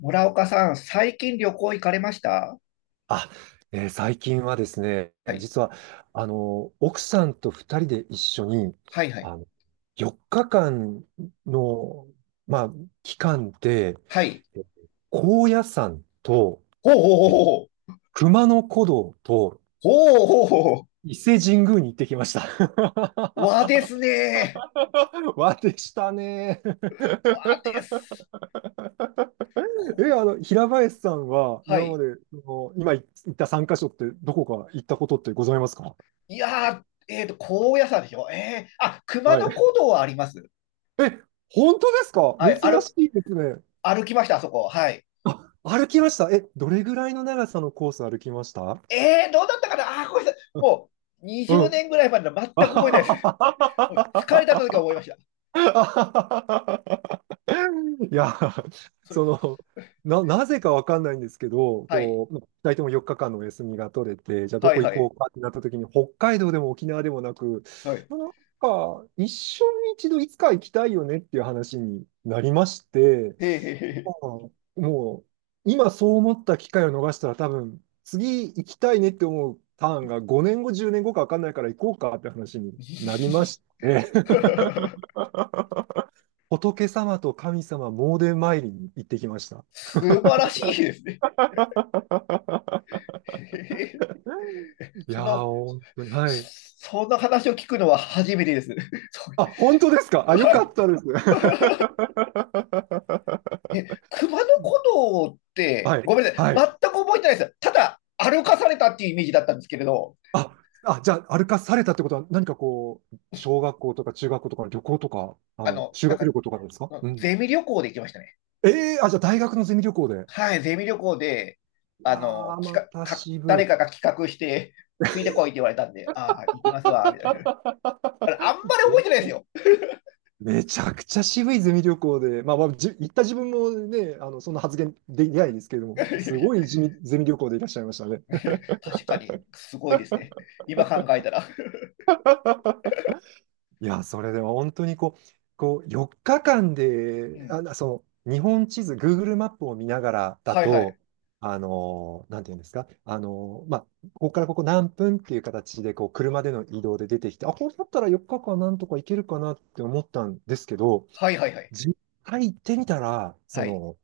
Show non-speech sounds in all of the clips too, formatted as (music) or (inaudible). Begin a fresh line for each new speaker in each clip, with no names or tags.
村岡さん、最近旅行行かれました
あ、最近はですね、
はい。
実は、奥さんと二人で一緒に、
はい、はい。
あの、4日間の、まあ、期間で、
はい。
えー高野山と、
ほうほうほう
えー
ほう。
熊野古道と
ほうほうほうほう。
伊勢神宮に行ってきました。
和ですね。
(laughs) わでしたね。
和です。こ
え、
う
平林さんは
は
今ま
い。
で、その今行った3カ所ってどこか行ったことってございますか？
いやー、高野山でしょあ、熊
は
野古
い。
道はあります。
え、本当ですか？
はい。
珍しいですね。
歩きました、あそこ。はい。
あ、歩きました。え、どれぐらいの長さのコース歩きました？
どうだったかなあー、ごめんなさい。
うんう
20
ん。
年ぐらい前の全く
(laughs) あ
覚えてないです。
は
(laughs) もう疲れた時は思いました。
はははいや、
それ、
その、なぜかわかんないんですけど、
はい。
こう、2人とも4日間のお休みが取れて、じゃあど
はい、
こ行
は
こ
い。
うかってなった時に、北海道でも沖縄でもなく、
はい。
なんか、一生に一度いつか行きたいよねっていう話になりまして、
へーへ
もう、もう今そう思った機会を逃したら多分、次行きたいねって思うターンが5年後、10年後か分かんないから行こうかって話になり
ー
まして、
へ
(laughs)
ー。(laughs)
仏様と神様詣で参りに行ってきました。
素晴らしいですね。
(laughs)
(laughs)
い
そ
やー、
の、
本当に、はい。
そんな話を聞くのは初めてです。(laughs)
あ、本当ですかあ、よ
は
か
い。
ったです。(laughs)
え、熊野古道って、
はい、
ごめんなさい。
は
全
い。
く覚えてないです。ただ、歩かされたっていうイメージだったんですけれど、
あ、あ、じゃあ、歩かされたってことは、何かこう、小学校とか中学校とかの旅行とか、
あの、
修
なん
学旅
か、
行とかですか？うん。
ゼミ旅行で行きましたね。
ええあ、じゃあ大学のゼミ旅行で。
はい、ゼミ旅行で、
いや
あの、
ー、ま
企
た
画、か、
渋
誰
い。
かが企画して、ついてこいって言われたんで、ああ、行きますわ、みたいな。あれ
(laughs)
あんまり覚えてないですよ。
めちゃくちゃ渋いゼミ旅行で、まあ、まあ、行った自分もね、そんな発言できないですけれども、すごいゼミ旅行でいらっしゃいましたね。
(laughs) 確かに、すごいですね。今考えたら。
(laughs) いや、それでも本当にこう、4日間
う
で、
ん。
あ、その日本地図、Google マップを見ながらだ
はいはい。
と、なんていうんですか、まあ、ここからここ何分っていう形でこう車での移動で出てきて、あ、これだったら4日間なんとか行けるかなって思ったんですけど、
はいはいはい。
実際行ってみたら、
はい。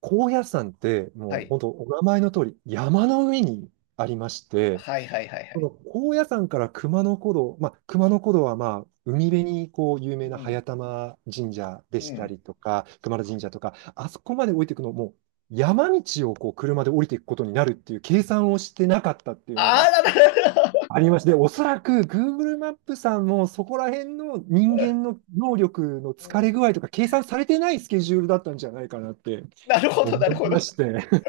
高野山って
は
もう
い。
本当お名前の通り山の上にありまして、
はいはいはいは
そ
い。
の高野山から熊野古道、まあ、熊野古道はまあ海辺にこう有
う
名な
ん。
早玉神社で
う
した
ん。
りとか、熊野神社とか、あそこまで降りていくのも、山道をこう車で降りていくことになるっていう計算をしてなかったっていうの
あ
が
あ、なるほど。
ありまして、おそらく Google マップさんもそこら辺の人間の能力の
う
疲れ
ん
具合とか計算されてないスケジュールだったんじゃないかなって
なるほ
思
ど、なる
い
ほ
ま
ど。
して、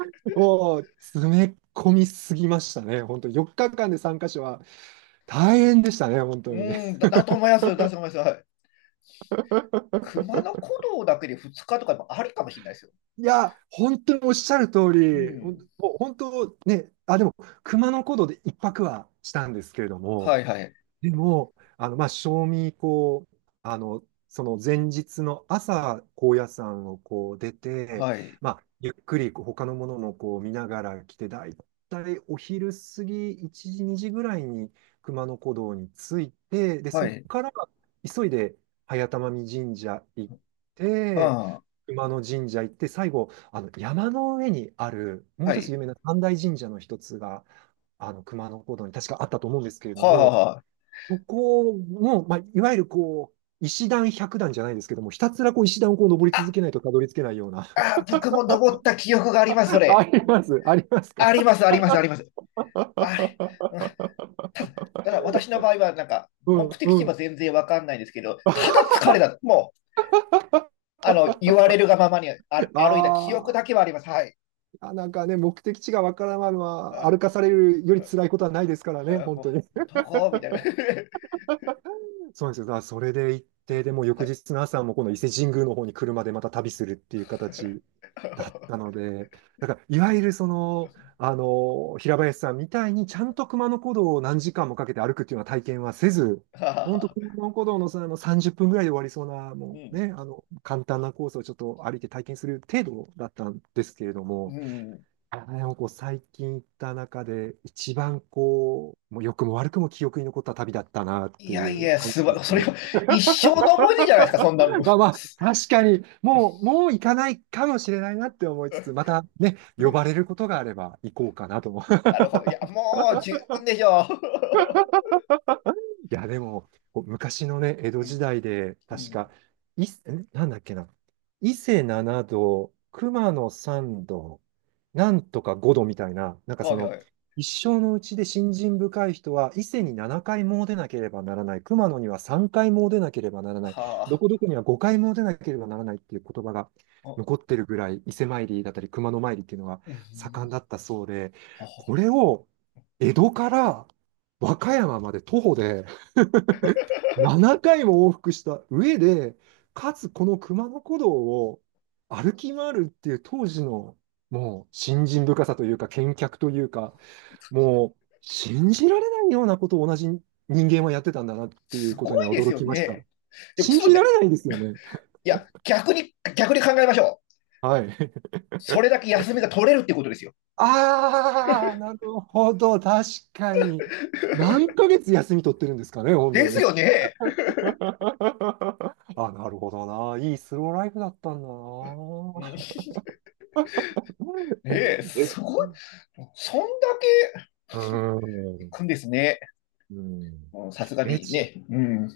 (laughs) もう詰め込みすぎましたね。本当4日間で3カ所は大変でしたね、本当に。
だと思います。だと思います。はい。熊野古道だけで2日とかもありかもしれないですよ。
いや、本当におっしゃる通
う
り、
ん。
もう本当、あ、でも、熊野古道で一泊はしたんですけれど
は
も、
いはい。
でも、まあ、賞味、その前日の朝、高野山をこう出て、
はい。
まあ、ゆっくりこう他のものもこう見ながら来て、だいたいお昼過ぎ、1時、2時ぐらいに熊野古道に着いて、で、
は
そっ
い。
から急いで早玉見神社行って、
は
熊野神社行って、最後、あの山の上にある、も
あ、
う
は
一つ
い。
有名な三大神社の一つが、あの熊野古道に確かあったと思うんですけれど
はあ、
も、
はあ、は
そこの、まあ、いわゆるこう、石段百段じゃないですけども、ひたすらこう石段をこう登り
あ。
続けないとたどり着けないような。
あ、あ、僕も登った記憶があります、そ
(laughs) あ
れ。
りますありますか
あります、あります、あります。あれ。うん
(laughs)
だから私の場合は、なんか、
う
目
ん
的
う
地は
ん。
全然わかんないんですけど、ただ疲れだ。もう、あの、言われるがままにあ
あ
歩いた記憶だけ
ー
はあります。はい。
あ、なんかね、目的地がわからないのは、歩か
あ
されるより辛いことはないですからね、
あ
本
も
当に。
う、もうどこみたいな。(laughs)
そうなんですよ。だからそれで行って、でも翌日の朝もこの伊勢神宮の方に車でまた旅するっていう形だったので、だからいわゆる平林さんみたいにちゃんと熊野古道を何時間もかけて歩くっていうような体験はせず、
は
本当
あ
熊野古道の、30分ぐらいで終わりそうな、
う
もう
ん。
ね、簡単なコースをちょっと歩いて体験する程度だったんですけれど
う
も、
ん。
あでもこう最近行った中で一番こう、もう良くも悪くも記憶に残った旅だったなっ
い
て
や
い
い
う
や、
感じです
それ
ね。
は一生の思い出じゃないですか、そんなもん。
(laughs)
(laughs)
まあまあ、確かに、もう、もう行かないかもしれないなって思いつつ、またね、呼ばれることがあれば行こうかなと思
なるほど。いや、もう十分でしょ
いや、でも、こう昔のね、江戸
う。(laughs) う
時
ん。
代で、
う
確
ん。
か、い、んなんだっけな、伊勢七度、熊野三度、なんとか五度みたいな、なんか
はいはい。
一生のうちで信心深い人は、伊勢
う
に
ん。
7回詣でなければならない、熊野には3回詣でなければならない、
は
ど
あ。
こどこには5回詣でなければならないっていう言葉が
あ
残ってるぐらい、伊勢参りだったり、熊野参りっていうのが
う
盛ん
ん。
だったそうで、
は
これ
あ
を江戸から和歌山まで徒歩で、7回も往復した上で、かつこの熊野古道を歩き回るっていう当時のもう信心深さというか、見客というか、もう信じられないようなことを同じ人間はやってたんだなっていう
す
こと
ご
に
い
は
です
驚
よ
きました。
ね。でも、ち
信
ょっ
じ
と待っ
ら
て。
れないですよね。
いや、逆に、逆に考えましょう。
はい。(laughs)
それだけ休みが取れるってことですよ。
ああ、なるほど。確かに。何ヶ月休み取ってるんですかね、本
で
当
す
に。
よね。
(laughs) あ、なるほどな。いいスローライフだったんだな。
ねえ、す
え、
ごい。そんだけ
うー
行
ん。
くんですね。
うん。
もうさすが
え、
に
ね
ね。うん。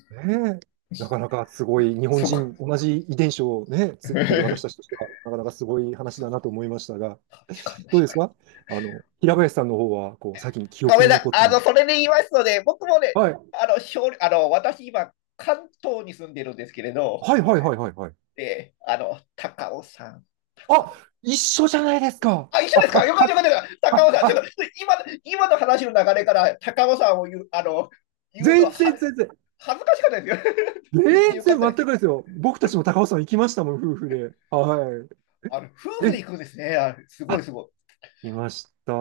え、なかなかすごい、日本
すごい。
人、同じ遺伝子をね、ついている私たち
(laughs)
としては、なかなかすごい話
す
だ
ごい。
なと思いましたが、
確かに
どう
確
です
か
か？平
に。
林さんの方は、こう、最近記
ご
憶
めん
に
なさい。
残っ
あの、
た。
それで言いますので、僕もね、
はい。
あの、勝利あの私今、関東に住んでるんですけれど、
はいはいはいはいはい。
で、あの、高
あ、
尾。
一緒じゃないですか？
あ、一
あ、
緒です
あ、
かよかったよかった高
あ、
尾さん、
あ、
ちょっと
あ
今の話の流れから高尾さんを言う、あの、言うのは
全
は
然全然。
恥ずかしかったですよ。(laughs) 言って
全
よかっ
然
た
全
で
く
す。
ですよ。僕たちも高尾山行きましたもん、夫婦で。は
あの、
い。
夫婦で
え、
行くんですね。あ、すごいすごい。
来ました。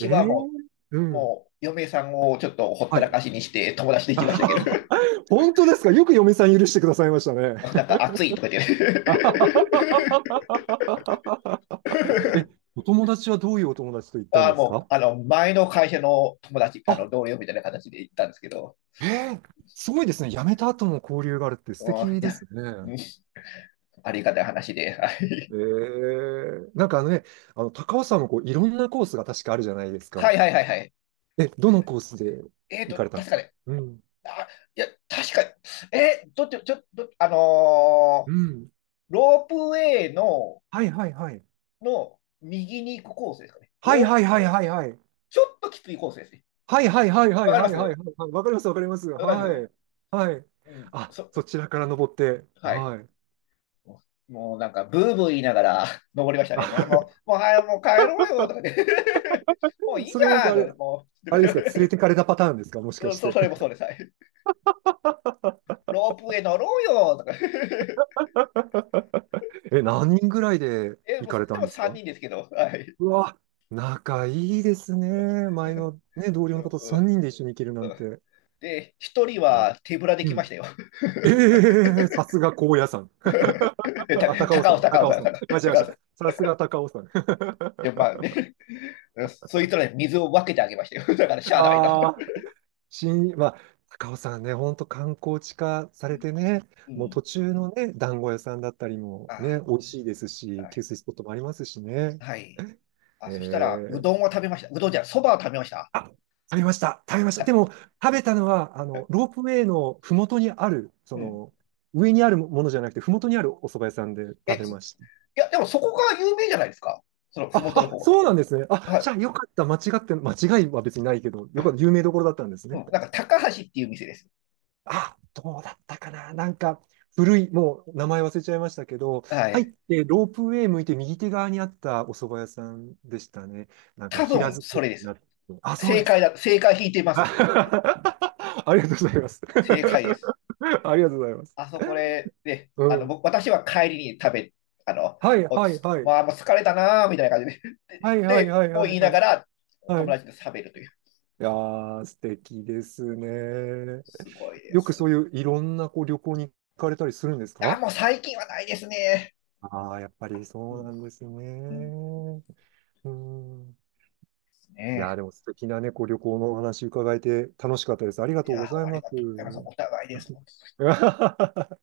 え
は
ー、
も
う
う、
ん。
もう、嫁さんをちょっとほった
は
らか
い。
しにして友達で行きましたけど、
(laughs) 本当ですか？よく嫁さん許してくださいましたね。
(laughs) なんか暑いとか言って
(laughs) え、お友達はどういうお友達と行っ
(laughs)
たん
あ、
です
もう、
か
あの、前の会社の友達、あ
あ、
の、同僚みたいな形で行ったんですけど、
えー、すごいですね。辞めた後も交流があるって素
うん、い
敵で
や、
すね。
うんありがたい話で。はい
なんか高尾さんもこういろんなコースが確かあるじゃないです
(laughs) は
か。
いはいはいはい。
え、どのコースで
えっー
行
と、
かれたんで
確
す
か
か
ね。
うん。
あ、いや、確かに。えー、どっち、ちょ、とあの
う
ー
ん。
ロープウェイの、
はいはいはい。
の右に行くコースですかね。
はい
ロー
は
プ、
いはいはいはい。
ちょっときついコースですね。
はいはいはいは
わ
い
かりま
はいはいはい
す
はい。わかります、わかります。
大丈
はい。
夫。
はい。
うん、
あ、
そ、
そちらから登って。
はい。
はい。
ももうなんか、ブーブー言いながら (laughs) 登りました
あ
ね。もう、もう、もう、はい、もう帰ろうよとかで (laughs) もう
(laughs)
いい
そ
じ
れも
ゃんとかで、もう、(laughs) と
あれで
か
すか、連れ
で
てかれたパターンですか？も
(laughs)
しかして。
それもそうです。はい。
(laughs)
ロープウェイ乗ろうよとか
え、何人ぐらいで
(laughs) え、
行
も
かれ
う、で
たん
も
です
3
か
人ですけど、はい。
うわ、仲いいですね。前のね、同僚
うん
の
う
方と
んうん
3人で一緒に行けるなんて。
で、1人
ね
は手ぶらで
う
来ま
ん。
したよ。
ええさすが高野山。
(laughs) えた
あ、高尾
高尾、
山、
高尾
高
さ
尾
ん、高
山。間違えま
高尾
し
さん。
た。
い
さすが高尾山。
や、まあね、(laughs) うんそいつらに水を分けてあげましたよ。だから、し
(laughs)
ゃあないな。
ああ。まあ、高尾さんね、本当観光地化さ
(laughs) う
れ
ん。
てね、
う
もう
ん。
途中のね、団子屋さんだったりもね、
あ
美味しいです
あ、
し、
は
給
い。
水スポットもありますしね。
はい。
え
あ、そしたら、う
ー、
どんを食べました。うどんじゃない、そばを食べました。
あ、食べました、食べました。で
た
も、食べたのは、
え
ロープウェイのふもとにある、
うん。
上にあるものじゃなくて、ふもとにあるお蕎麦屋さんで食べ
い
ました。
や、でもそこが有名じゃないですか。その、
あ、
ふもとの
あ、
方は。
そうなんですね。あ、
は
じ
い。
ゃあよかった。間違いは別にないけど、よかった。有名どころだったんです
う
ね。
ん。なんか、高橋っていう店です。
あ、どうだったかななんか、古い、もう名前忘れちゃいましたけど、
は
入っ
い。
てロープウェイ向いて右手側にあったお蕎麦屋さんでしたね。なんか
多
平
分、
作
そ
り
れで
に
す。
なって。あ、そう
正
です
解
か。
だ。正解引いてま
(laughs)
す、それは。
ありがとうございます。
正解です。
(laughs) ありがとうございます。
あそこで、ね、
うん。
私は帰りに食べ、あの、
はい
もう
はい
つ、
はい。
まあ、もう疲れたなーみたいな感じで。
はいはい
で、
はいは
もう
い
言いな
は
が
い。
ら、
はい。
友
い
達と食べるという。
やー、素敵ですね。
すごいで
よく
す。い
そういういろんなこう旅行に行かれたりするんです
や、
か
もう最近はないですね。
ああー、やっぱり
うん、
そうなんです
うんで
ね。うん。
す
いやー、
ね。
でも素敵なね、こう旅行のお話伺えて楽しかったです。ありが
い
とう
や、
ござい
あり
ます。
がとうございます。お互いです。
(laughs)